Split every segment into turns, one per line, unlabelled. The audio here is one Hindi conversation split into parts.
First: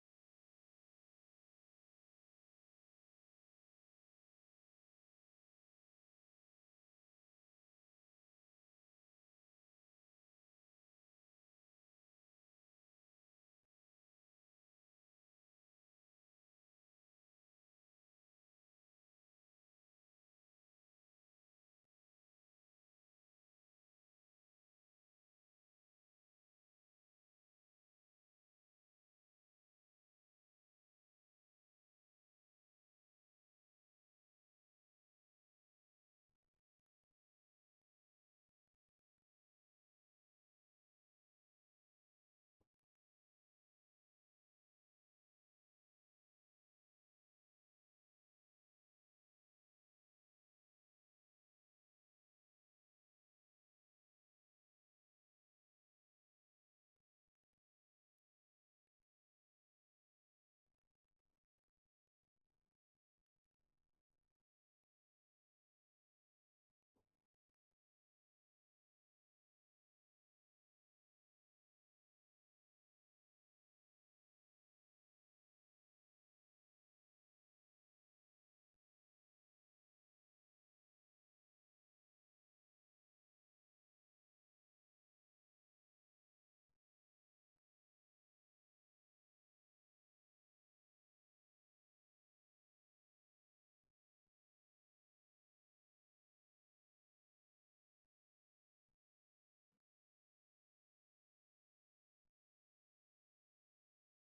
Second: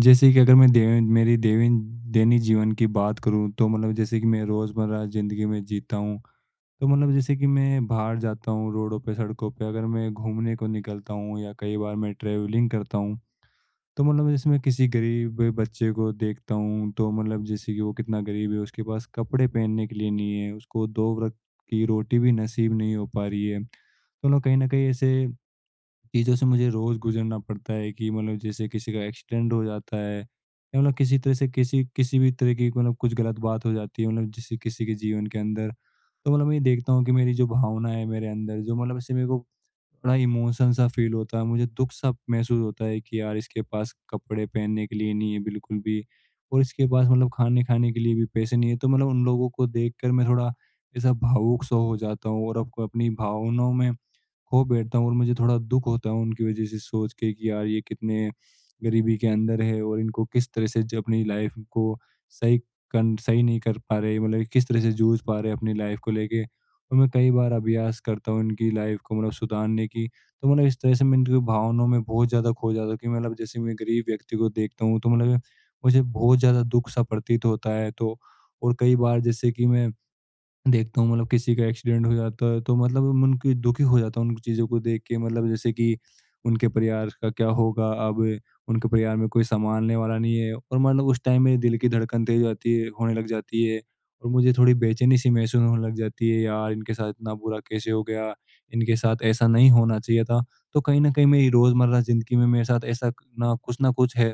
जैसे कि अगर मैं देवेन मेरी देवेन दैनिक जीवन की बात करूँ, तो मतलब जैसे कि मैं रोज़मर्रा ज़िंदगी में जीता हूँ। तो मतलब जैसे कि मैं बाहर जाता हूँ रोडों पे, सड़कों पे, अगर मैं घूमने को निकलता हूँ या कई बार मैं ट्रैवलिंग करता हूँ, तो मतलब जैसे मैं किसी गरीब बच्चे को देखता हूँ, तो मतलब जैसे कि वो कितना गरीब है, उसके पास कपड़े पहनने के लिए नहीं है, उसको 2 वक़्त की रोटी भी नसीब नहीं हो पा रही है। तो मतलब कहीं न कहीं ऐसे चीज़ों से मुझे रोज़ गुज़रना पड़ता है कि मतलब जैसे किसी का एक्सीडेंट हो जाता है, या मतलब किसी तरह से किसी किसी भी तरह की मतलब कुछ गलत बात हो जाती है, मतलब जैसे किसी के जीवन के अंदर। तो मतलब मैं ये देखता हूँ कि मेरी जो भावना है, मेरे अंदर जो, मतलब ऐसे मेरे को बड़ा इमोशन सा फील होता है, मुझे दुख सा महसूस होता है कि यार इसके पास कपड़े पहनने के लिए नहीं है बिल्कुल भी, और इसके पास मतलब खाने खाने के लिए भी पैसे नहीं है। तो मतलब उन लोगों को देख कर मैं थोड़ा ऐसा भावुक सा हो जाता हूँ, और आपको अपनी भावनाओं में खो बैठता हूँ, और मुझे थोड़ा दुःख होता है उनकी वज़ह से सोच के कि यार ये कितने गरीबी के अंदर है, और इनको किस तरह से ज अपनी लाइफ़ को सही सही नहीं कर पा रहे, मतलब किस तरह से जूझ पा रहे हैं अपनी लाइफ़ को लेके। और मैं कई बार अभ्यास करता हूँ इनकी लाइफ़ को मतलब सुधारने की। तो मतलब इस तरह से मैं इनकी भावनाओं में बहुत ज़्यादा खो जाता हूँ कि मतलब जैसे मैं गरीब व्यक्ति को देखता हूँ, तो मतलब मुझे बहुत ज़्यादा दुःख सा प्रतीत होता है। तो और कई बार जैसे कि मैं देखता हूँ मतलब किसी का एक्सीडेंट हो जाता है, तो मतलब मैं उनकी दुखी हो जाता हूँ उन चीज़ों को देख के, मतलब जैसे कि उनके परिवार का क्या होगा अब, उनके परिवार में कोई संभालने वाला नहीं है। और मतलब उस टाइम मेरे दिल की धड़कन तेज हो जाती है, होने लग जाती है, और मुझे थोड़ी बेचैनी सी महसूस होने लग जाती है यार इनके साथ इतना बुरा कैसे हो गया, इनके साथ ऐसा नहीं होना चाहिए था। तो कहीं ना कहीं मेरी रोज़मर्रा ज़िंदगी में मेरे साथ ऐसा ना कुछ है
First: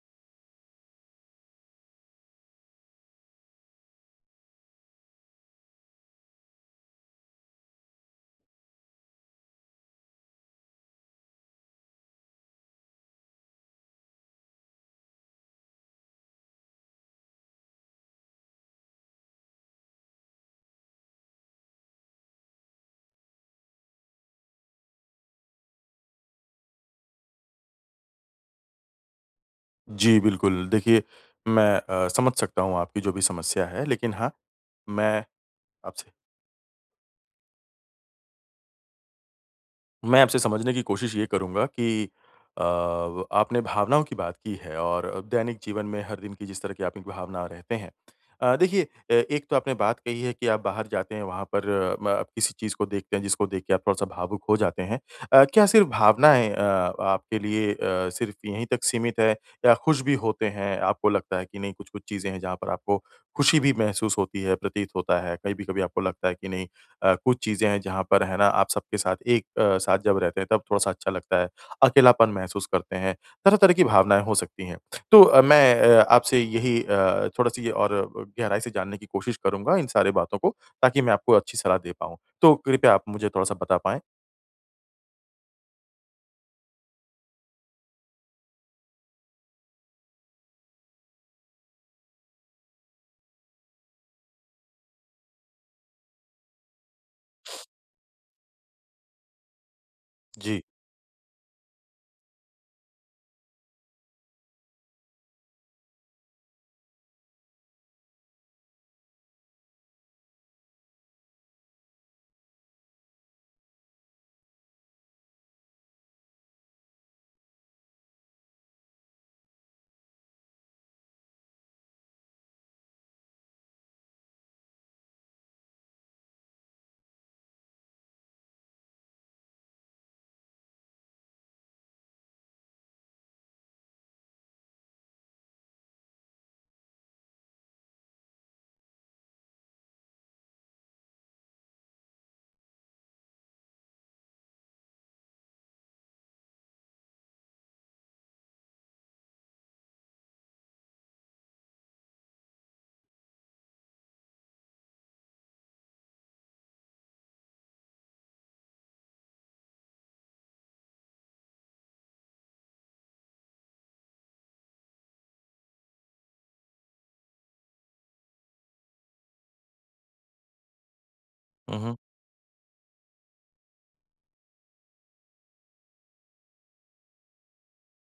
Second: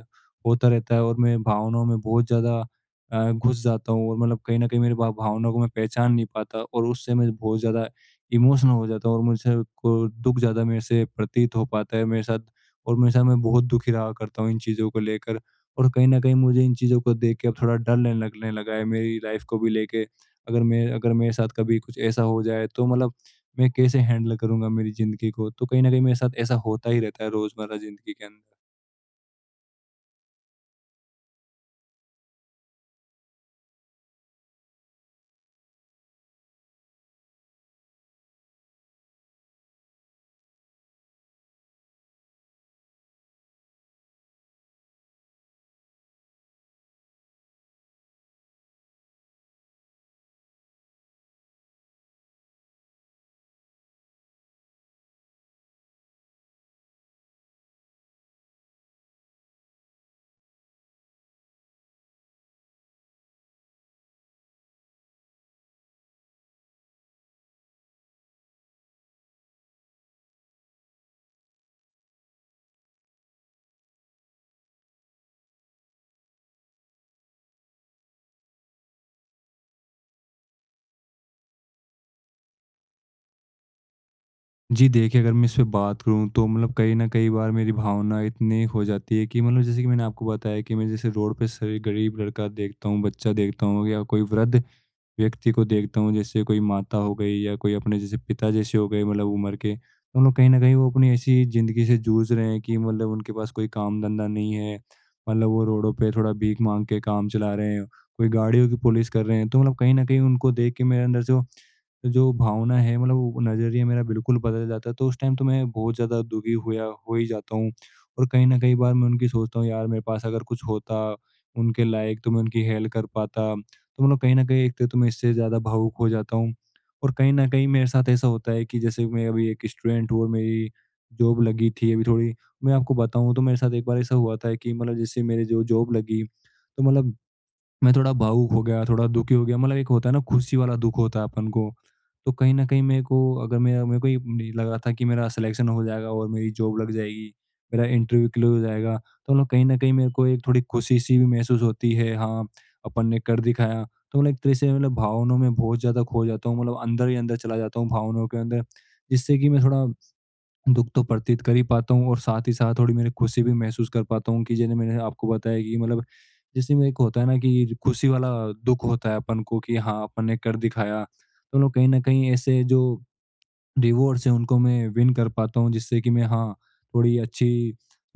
होता रहता है, और मैं भावनाओं में बहुत ज़्यादा घुस जाता हूँ, और मतलब कहीं न कहीं मेरी भा भावनाओं को मैं पहचान नहीं पाता, और उससे मैं बहुत ज़्यादा इमोशनल हो जाता हूँ, और मुझसे को दुःख ज़्यादा मेरे से प्रतीत हो पाता है मेरे साथ। और मेरे साथ मैं बहुत दुखी रहा करता हूँ इन चीज़ों को लेकर, और कहीं न कहीं मुझे इन चीज़ों को देख के अब थोड़ा डर लगने लगने लगा है मेरी लाइफ़ को भी लेके। अगर मेरे साथ कभी कुछ ऐसा हो जाए तो मतलब मैं कैसे हैंडल करूँगा मेरी ज़िंदगी को? तो कहीं न कहीं मेरे साथ ऐसा होता ही रहता है रोज़मर्रा ज़िंदगी के अंदर।
जी, बिल्कुल। देखिए, मैं समझ सकता हूँ आपकी जो भी समस्या है, लेकिन हाँ, मैं आपसे मैं आपसे समझने की कोशिश ये करूँगा कि अ, आपने भावनाओं की बात की है और दैनिक जीवन में हर दिन की जिस तरह की आपकी भावना रहते हैं। देखिए, एक तो आपने बात कही है कि आप बाहर जाते हैं वहाँ पर अ, म आप किसी चीज़ को देखते हैं जिसको देख के आप थोड़ा-सा भावुक हो जाते हैं। क्या सिर्फ़ भावनाएँ आपके लिए सिर्फ़ यहीं तक सीमित है या खुश भी होते हैं? आपको लगता है कि नहीं कुछ-कुछ चीज़ें हैं जहाँ पर आपको खुशी भी महसूस होती है, प्रतीत होता है, कभी-कभी आपको लगता है कि नहीं कुछ चीज़ें हैं जहाँ पर है ना आप सबके साथ एक साथ जब रहते हैं तब थोड़ा-सा अच्छा लगता है, अकेलापन महसूस करते हैं, तरह-तरह की भावनाएँ हो सकती हैं। तो मैं आपसे यही थोड़ा-सी और गहराई से जानने की कोशिश करूँगा इन सारी बातों को ताकि मैं आपको अच्छी सलाह दे पाऊँ। तो कृपया आप मुझे थोड़ा-सा बता पाएँ?
जी देखिए, अगर मैं इस पे बात करूँ, तो मतलब कहीं न कई बार मेरी भावना इतनी हो जाती है कि मतलब जैसे कि मैंने आपको बताया कि मैं जैसे रोड पे से गरीब लड़का देखता हूँ, बच्चा देखता हूँ, या कोई वृद्ध व्यक्ति को देखता हूँ, जैसे कोई माता हो गई या कोई अपने जैसे पिता जैसे हो गए मतलब उम्र के, तो मतलब कहीं न
जी।
कहीं वो अपनी ऐसी ज़िंदगी से जूझ रहे हैं कि मतलब उनके पास कोई काम-धंधा नहीं है। मतलब वो रोडों पे थोड़ा भीख माँग के काम चला रहे हैं, कोई गाड़ियों की पुलिस कर रहे हैं, तो मतलब कहीं न कहीं उनको देख के मेरे अंदर जो जो भावना है, मतलब वो नज़रिया मेरा बिल्कुल बदल जाता है, तो उस टाइम तो मैं बहुत ज़्यादा दुखी हुआ हो ही जाता हूँ, और कहीं न कहीं बार मैं उनकी सोचता हूँ यार मेरे पास अगर कुछ होता, उनके लायक, तो मैं उनकी हेल्प कर पाता। तो मतलब कहीं न कहीं एक तो मैं इससे ज़्यादा भावुक हो जाता हूँ, और कहीं न कहीं मेरे साथ ऐसा होता है कि जैसे मैं अभी एक स्टूडेंट हूँ, और मेरी जॉब लगी थी अभी थोड़ी, मैं आपको बताऊँ तो मेरे साथ एक बार ऐसा हुआ था कि मतलब जैसे मेरे जो जॉब लगी, तो मतलब मैं थोड़ा भावुक हो गया, थोड़ा दुखी हो गया, मतलब एक होता है ना खुशी वाला दुःख होता है अपन को। तो कहीं न कहीं मेरे को, अगर मेरा मेरे को ये नहीं लग रहा था कि मेरा सिलेक्शन हो जाएगा और मेरी जॉब लग जाएगी, मेरा इंटरव्यू क्लियर हो जाएगा। तो मतलब कहीं न कहीं मेरे को एक थोड़ी खुशी-सी भी महसूस होती है, हाँ, अपन ने कर दिखाया। तो मतलब एक तरह से मतलब भावनाओं में बहुत ज़्यादा खो जाता हूँ, मतलब अंदर ही अंदर चला जाता हूँ भावनाओं के अंदर, जिससे कि मैं थोड़ा दुःख तो प्रतीत कर ही पाता हूँ, और साथ ही साथ थोड़ी मेरी खुशी भी महसूस कर पाता हूँ कि जैसे मैंने आपको बताया कि मतलब जैसे में एक होता है ना कि खुशी वाला दुःख होता है अपन को कि हाँ, अपन ने कर दिखाया। तो हम लोग
हुँ,
कहीं
हुँ।
न कहीं ऐसे जो रिवॉर्ड्स हैं, उनको मैं विन कर पाता हूँ, जिससे कि मैं, हाँ, थोड़ी अच्छी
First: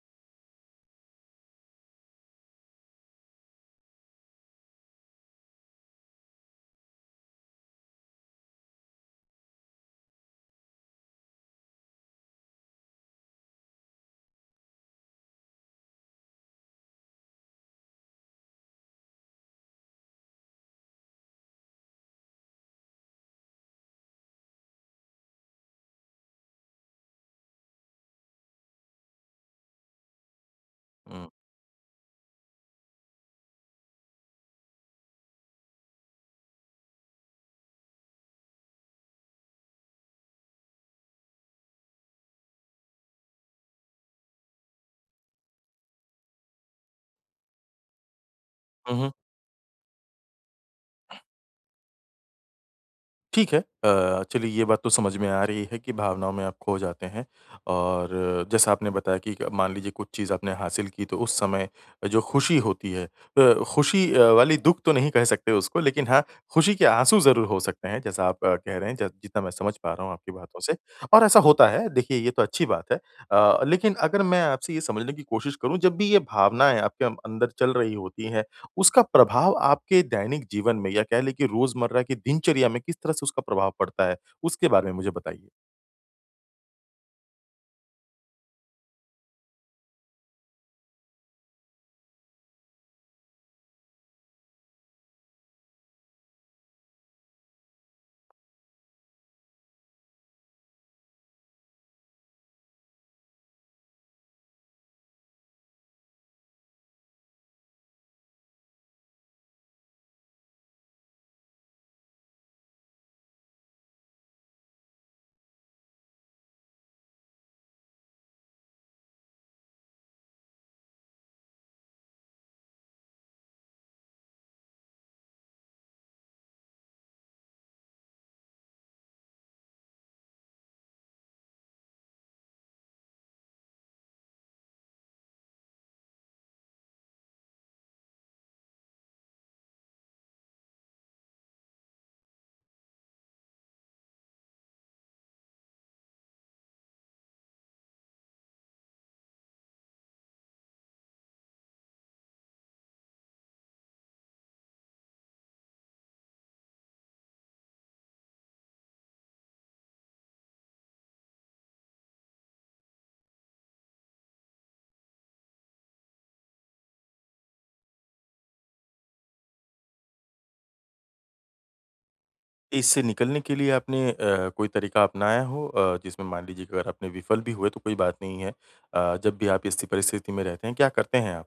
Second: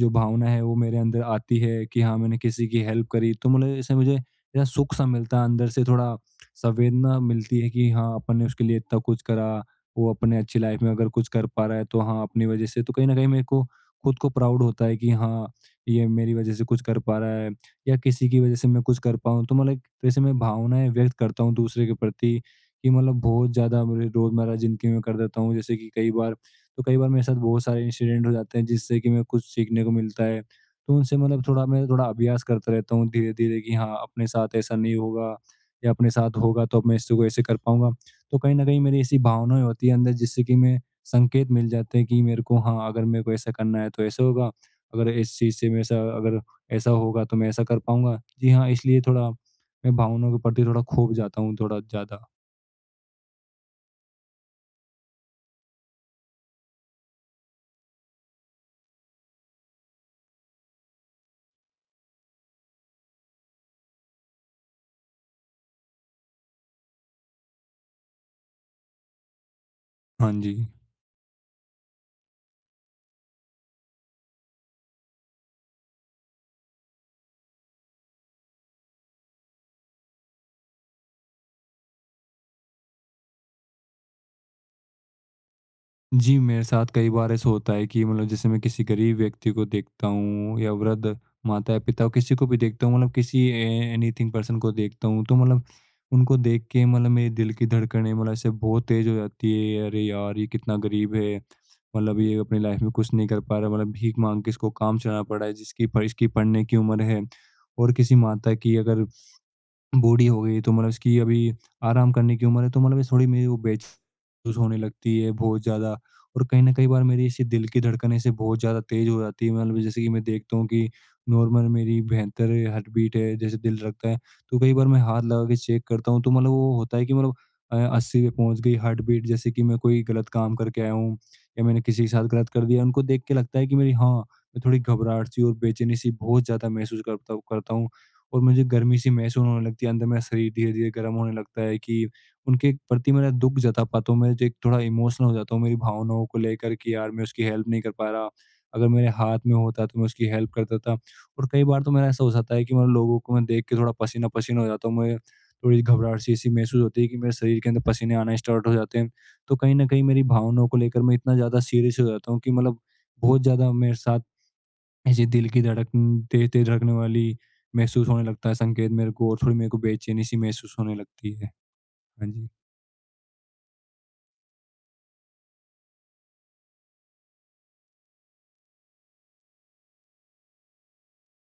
जो भावना है वो मेरे अंदर आती है कि हाँ, मैंने किसी की हेल्प करी तो मतलब ऐसे मुझे ऐसा सुख-सा मिलता है अंदर से, थोड़ा संवेदना मिलती है कि हाँ, अपन ने उसके लिए इतना कुछ करा, वो अपने अच्छी लाइफ में अगर कुछ कर पा रहा है तो हाँ, अपनी वज़ह से, तो कहीं न कहीं मेरे को खुद को प्राउड होता है कि हाँ, ये मेरी वज़ह से कुछ कर पा रहा है, या किसी की वज़ह से मैं कुछ कर पाऊँ। तो मतलब एक तरह से मैं भावनाएँ व्यक्त करता हूँ दूसरे के प्रति कि मतलब बहुत ज़्यादा मेरे रोज़मर्रा ज़िंदगी में कर देता हूँ। जैसे कि कई बार, तो कई बार मेरे साथ बहुत सारे इंसिडेंट हो जाते हैं जिससे कि मैं कुछ सीखने को मिलता है। तो उनसे
हुँ।
मतलब थोड़ा मैं थोड़ा अभ्यास करता रहता हूँ धीरे-धीरे कि हाँ, अपने साथ ऐसा नहीं होगा, या अपने साथ होगा तो अब मैं इसको ऐसे कर पाऊँगा। तो कहीं न कहीं मेरी ऐसी भावनाएँ होती है अंदर जिससे कि मैं संकेत मिल जाते हैं कि मेरे को, हाँ, अगर मेरे को ऐसा करना है तो ऐसा होगा, अगर इस चीज़ से मेरे साथ अगर ऐसा होगा तो मैं ऐसा कर पाऊँगा। जी हाँ,
हुँ,
इसलिए
हुँ।
थोड़ा मैं भावनाओं के प्रति थोड़ा खो भी जाता हूँ थोड़ा ज़्यादा।
ठीक है। चलिए ये बात तो समझ में आ रही है कि भावनाओं में आप खो जाते हैं और जैसा आपने बताया कि मान लीजिए कुछ चीज़ आपने हासिल की तो उस समय जो खुशी होती है, खुशी वाली दुःख तो नहीं कह सकते उसको, लेकिन हाँ, खुशी के आँसू ज़रूर हो सकते हैं जैसा आप कह रहे हैं, ज जितना मैं समझ पा रहा हूँ
हाँ
आपकी
जी।
बातों से और ऐसा होता है। देखिए ये तो अच्छी बात है। लेकिन अगर मैं आपसे ये समझने की कोशिश करूँ, जब भी ये भावनाएँ आपके अम अंदर चल रही होती हैं, उसका प्रभाव आपके दैनिक जीवन में या कह लें कि रोज़मर्रा की दिनचर्या में किस तरह से उसका प्रभाव पड़ता है? उसके बारे में मुझे बताइए।
जी, मेरे साथ कई बार ऐसा होता है कि मतलब जैसे मैं किसी गरीब व्यक्ति को देखता हूँ या वृद्ध माता-पिता किसी को भी देखता हूँ मतलब किसी ए एनीथिंग पर्सन को देखता हूँ, तो मतलब उनको देख के मतलब मेरे दिल की धड़कनें मतलब ऐसे बहुत तेज़ हो जाती है। अरे यार! ये कितना गरीब है। मतलब ये अपनी लाइफ़ में कुछ नहीं कर पा रहा, मतलब भीख माँग के इसको काम चलाना पड़ रहा है, जिसकी प इसकी पढ़ने की उम्र है। और किसी माता की अगर बूढ़ी हो गई, तो मतलब इसकी अभी आराम करने की उम्र है, तो मतलब ये थोड़ी मेरी वो बेचैन होने लगती है बहुत ज़्यादा। और कहीं न कहीं बार मेरी इसी दिल की धड़कन इससे बहुत ज़्यादा तेज़ हो जाती है, मतलब जैसे कि मैं देखता हूँ कि नॉर्मल मेरी 72 हार्ट बीट है, जैसे दिल धड़कता है, तो कई बार मैं हाथ लगा के चेक करता हूँ, तो मतलब वो होता है कि मतलब 80 पे पहुँच गई हार्ट बीट, जैसे कि मैं कोई गलत काम करके आया हूँ, या मैंने किसी के साथ गलत कर दिया, उनको देख के लगता है कि मेरी, हाँ, मैं थोड़ी घबराहट-सी और बेचैनी-सी बहुत ज़्यादा महसूस करता करता हूँ। और मुझे गर्मी सी महसूस होने लगती है, अंदर मेरा शरीर धीरे-धीरे गर्म होने लगता है कि उनके प्रति मेरा दुःख जता पाता हूँ, मैं जो एक थोड़ा इमोशनल हो जाता हूँ मेरी भावनाओं को लेकर कि यार मैं उसकी हेल्प नहीं कर पा रहा। अगर मेरे हाथ में होता तो मैं उसकी हेल्प करता था, और कई बार तो मेरा ऐसा हो जाता है कि मतलब लोगों को मैं देख के थोड़ा पसीना-पसीना हो जाता हूँ, मैं थोड़ी घबराहट सी ऐसी महसूस होती है कि मेरे शरीर के अंदर पसीने आना स्टार्ट हो जाते हैं। तो कहीं न कहीं मेरी भावनाओं को लेकर मैं इतना ज़्यादा सीरियस हो जाता हूँ कि मतलब बहुत ज़्यादा मेरे साथ ऐसे दिल की धड़कन तेज-तेज धड़कने वाली महसूस होने लगता है संकेत मेरे को, और थोड़ी मेरे को बेचैनी सी महसूस होने लगती है। हाँ जी।
इससे निकलने के लिए आपने कोई तरीका अपनाया हो जिसमें मान लीजिए कि अगर आपने विफल भी हुए तो कोई बात नहीं है। जब भी आप ऐसी परिस्थिति में रहते हैं, क्या करते हैं आप?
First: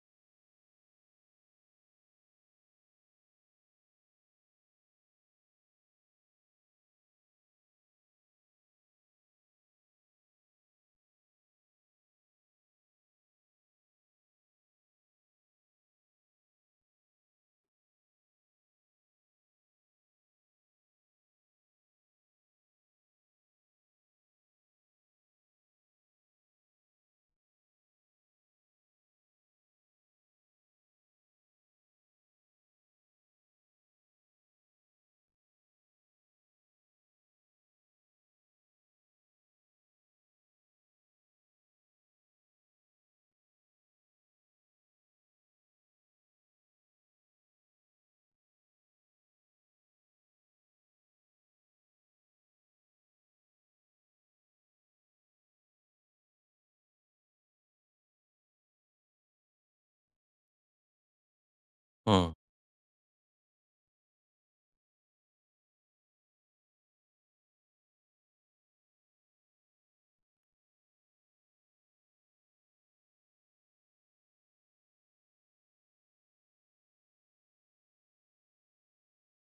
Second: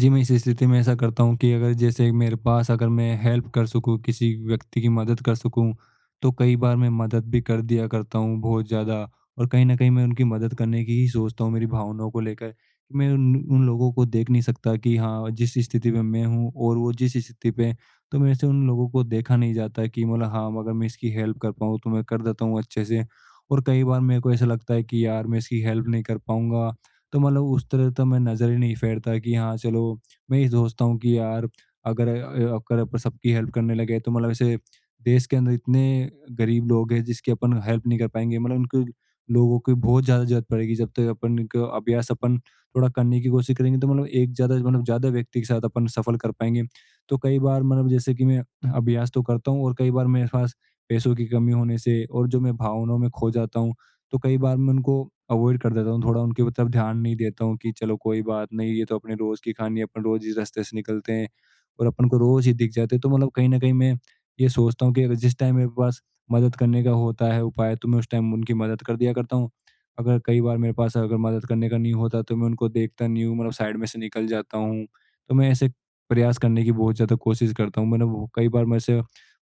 जी, मैं इस स्थिति में ऐसा करता हूँ कि अगर जैसे मेरे पास, अगर मैं हेल्प कर सकूँ, किसी व्यक्ति की मदद कर सकूँ, तो कई बार मैं मदद भी कर दिया करता हूँ बहुत ज़्यादा। और कहीं न कहीं मैं उनकी मदद करने की ही सोचता हूँ मेरी भावनाओं को लेकर। कि मैं उन उन लोगों को देख नहीं सकता कि हाँ, जिस स्थिति में मैं हूँ और वो जिस स्थिति पे हैं, तो मेरे से उन लोगों को देखा नहीं जाता कि मतलब हाँ, अगर मैं इसकी हेल्प कर पाऊँ, तो मैं कर देता हूँ अच्छे से। और कई बार मेरे को ऐसा लगता है कि यार मैं इसकी हेल्प नहीं कर पाऊँगा, तो मतलब उस तरह तो मैं नज़र ही नहीं फेरता कि हाँ चलो, मैं ये सोचता हूँ कि यार अगर अपन सबकी हेल्प करने लगे तो मतलब ऐसे देश के अंदर इतने गरीब लोग हैं जिसकी अपन हेल्प नहीं कर पाएंगे, मतलब उनको लोगों की बहुत ज़्यादा जरूरत पड़ेगी, जब तक अपन को अभ्यास अपन थोड़ा करने की कोशिश करेंगे, तो मतलब एक ज़्यादा मतलब ज़्यादा व्यक्ति के साथ अपन सफल कर पाएंगे। तो कई बार मतलब जैसे कि मैं अभ्यास तो करता हूँ, और कई बार मेरे पास पैसों की कमी होने से और जो मैं भावनाओं में खो जाता हूँ, तो कई बार मैं उनको अवॉइड कर देता हूँ, थोड़ा उनकी तरफ ध्यान नहीं देता हूँ कि चलो कोई बात नहीं, ये तो अपने रोज़ की कहानी है, अपन रोज़ इस रास्ते से निकलते हैं और अपन को
हुँ।
रोज़ ही दिख जाते हैं। तो मतलब कहीं न कहीं मैं ये सोचता हूँ कि अगर जिस टाइम मेरे पास मदद करने का होता है उपाय, तो मैं उस टाइम उनकी मदद कर दिया करता हूँ। अगर कई बार मेरे पास, अगर मदद करने का नहीं होता, तो मैं उनको देखता नहीं हूँ, मतलब साइड में से निकल जाता हूँ। तो मैं ऐसे प्रयास करने की बहुत ज़्यादा कोशिश करता हूँ। मैंने वो कई बार मेरे से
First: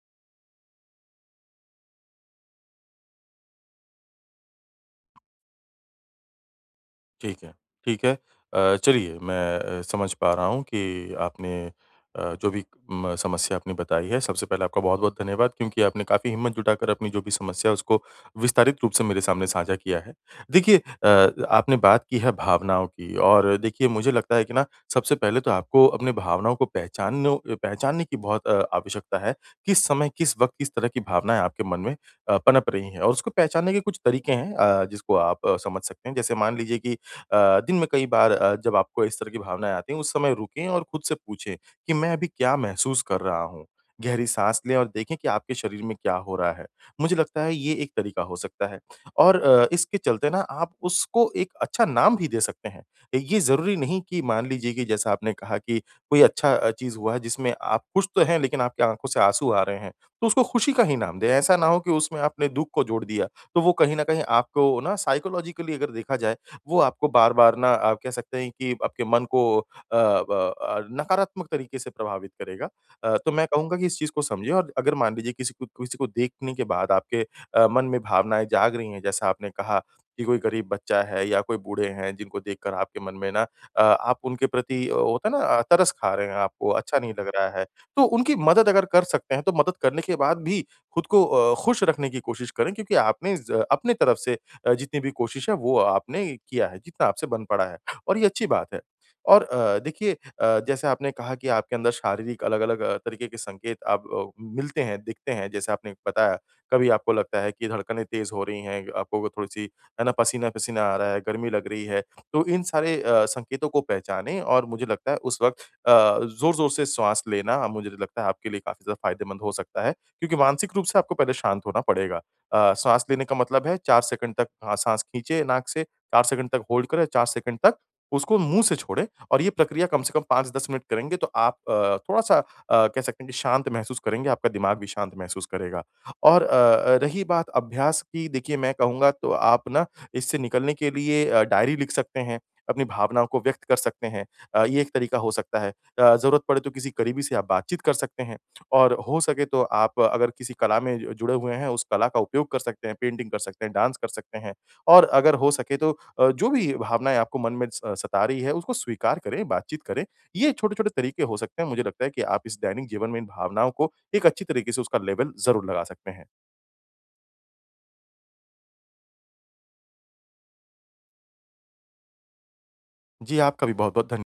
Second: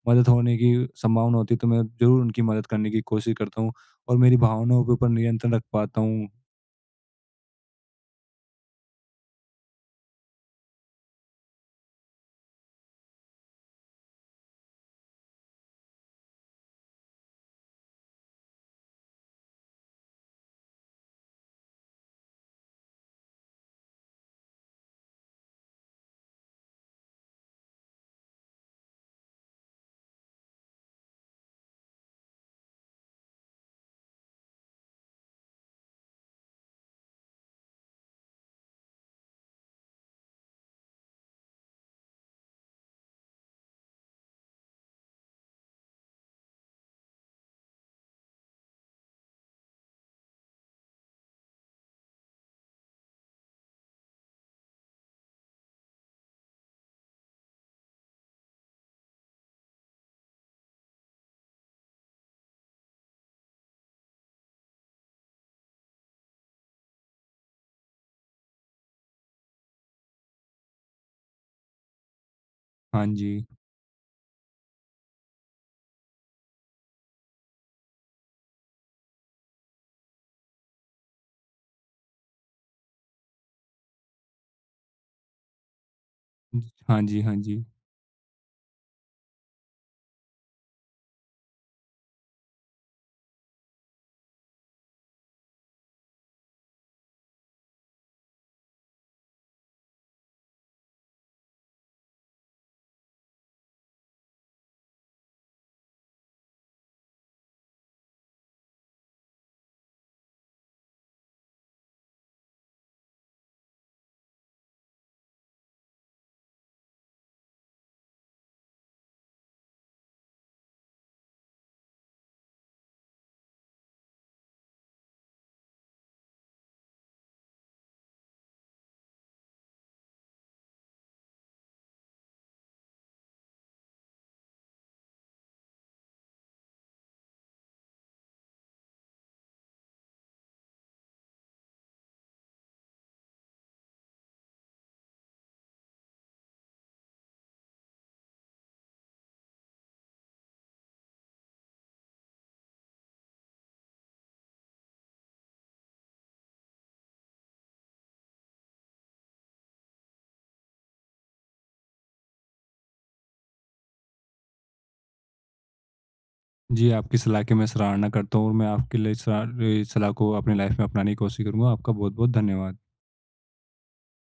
मदद होने की संभावना होती है, तो मैं ज़रूर उनकी मदद करने की कोशिश करता हूँ। और मेरी भावनाओं के ऊपर नियंत्रण रख पाता हूँ।
ठीक है, ठीक है। चलिए मैं समझ पा रहा हूँ कि आपने जो भी म समस्या आपने बताई है, सबसे पहले आपका बहुत-बहुत धन्यवाद क्योंकि आपने काफ़ी हिम्मत जुटाकर अपनी जो भी समस्या है उसको विस्तारित रूप से मेरे सामने साझा किया है। देखिए, आपने बात की है भावनाओं की और देखिए मुझे लगता है कि ना, सबसे पहले तो आपको अपने भावनाओं को पहचानों पहचानने की बहुत आवश्यकता है। किस समय, किस वक़्त, किस तरह की भावनाएँ आपके मन में पनप रही हैं और उसको पहचानने के कुछ तरीके हैं जिसको आप समझ सकते हैं। जैसे मान लीजिए कि दिन में कई बार, जब आपको इस तरह की भावनाएँ आती हैं, उस समय रुकें और खुद से पूछें कि मैं अभी क्या महसूस कर रहा हूँ? गहरी साँस लें और देखें कि आपके शरीर में क्या हो रहा है। मुझे लगता है ये एक तरीका हो सकता है और इसके चलते ना आप उसको एक अच्छा नाम भी दे सकते हैं। ये ज़रूरी नहीं कि, मान लीजिए कि जैसा आपने कहा कि कोई अच्छा चीज़ हुआ है जिसमें आप खुश तो हैं लेकिन आपकी आँखों से आँसू आ रहे हैं, तो उसको खुशी का ही नाम दें। ऐसा ना हो कि उसमें आपने दुःख को जोड़ दिया, तो वो कहीं न कहीं आपको ना, साइकोलॉजिकली अगर देखा जाए, वो आपको बार-बार, ना, आप कह सकते हैं कि आपके मन को नकारात्मक तरीके से प्रभावित करेगा।
हाँ
तो
जी।
मैं कहूँगा कि इस चीज़ को समझिए और अगर मान लीजिए किसी को देखने के बाद आपके मन में भावनाएँ जाग रही हैं, जैसा आपने कहा कि कोई गरीब बच्चा है या कोई बूढ़े हैं जिनको देखकर आपके मन में ना आप उनके प्रति होता है ना, तरस खा रहे हैं,
जी,
आपको अच्छा
हाँ
नहीं
जी,
लग
हाँ
रहा
जी।
है। तो उनकी मदद अगर कर सकते हैं, तो मदद करने के बाद भी खुद को खुश रखने की कोशिश करें क्योंकि आपने ज अपने तरफ से जितनी भी कोशिश है वो आपने किया है, जितना आपसे बन पड़ा है, और ये अच्छी बात है। और देखिए, जैसे आपने कहा कि आपके अंदर शारीरिक अलग-अलग तरीके के संकेत आप मिलते हैं, दिखते हैं, जैसे आपने बताया, कभी आपको लगता है कि धड़कनें तेज़ हो रही हैं, आपको थोड़ी-सी है ना पसीना-पसीना आ रहा है, गर्मी लग रही है। तो इन सारे संकेतों को पहचानें और मुझे लगता है उस वक़्त अ, ज़ोर-ज़ोर से श्वास लेना मुझे लगता है आपके लिए काफ़ी ज़्यादा फ़ायदेमंद हो सकता है, क्योंकि मानसिक रूप से आपको पहले शांत होना पड़ेगा। साँस लेने का मतलब है, 4 सेकंड तक हाँ, साँस खींचे नाक से, 4 सेकंड तक होल्ड करें, 4 सेकंड तक उसको मुँह से छोड़ें और ये प्रक्रिया कम से कम 5-10 मिनट करेंगे, तो आप थोड़ा-सा कह सकते हैं कि शांत महसूस करेंगे, आपका दिमाग भी शांत महसूस करेगा। और रही बात अभ्यास की, देखिए मैं कहूँगा, तो आप ना इससे निकलने के लिए डायरी लिख सकते हैं, अपनी भावनाओं को व्यक्त कर सकते हैं। ये एक तरीका हो सकता है। ज़रूरत पड़े तो किसी करीबी से आप बातचीत कर सकते हैं। और हो सके तो आप अगर किसी कला में ज जुड़े हुए हैं, उस कला का उपयोग कर सकते हैं, पेंटिंग कर सकते हैं, डांस कर सकते हैं। और अगर हो सके तो जो भी भावनाएँ आपको मन में स सता रही है, उसको स्वीकार करें, बातचीत करें। ये छोटे-छोटे तरीके हो सकते हैं, मुझे लगता है कि आप इस दैनिक जीवन में इन भावनाओं को एक अच्छी तरीके से उसका लेवल ज़रूर लगा सकते हैं।
जी, आपकी सलाह की मैं सराहना करता हूँ, और मैं आपके लिए सलाह को अपनी लाइफ़ में अपनाने की कोशिश करूँगा। आपका बहुत-बहुत धन्यवाद।
जी, आपका भी बहुत-बहुत धन्य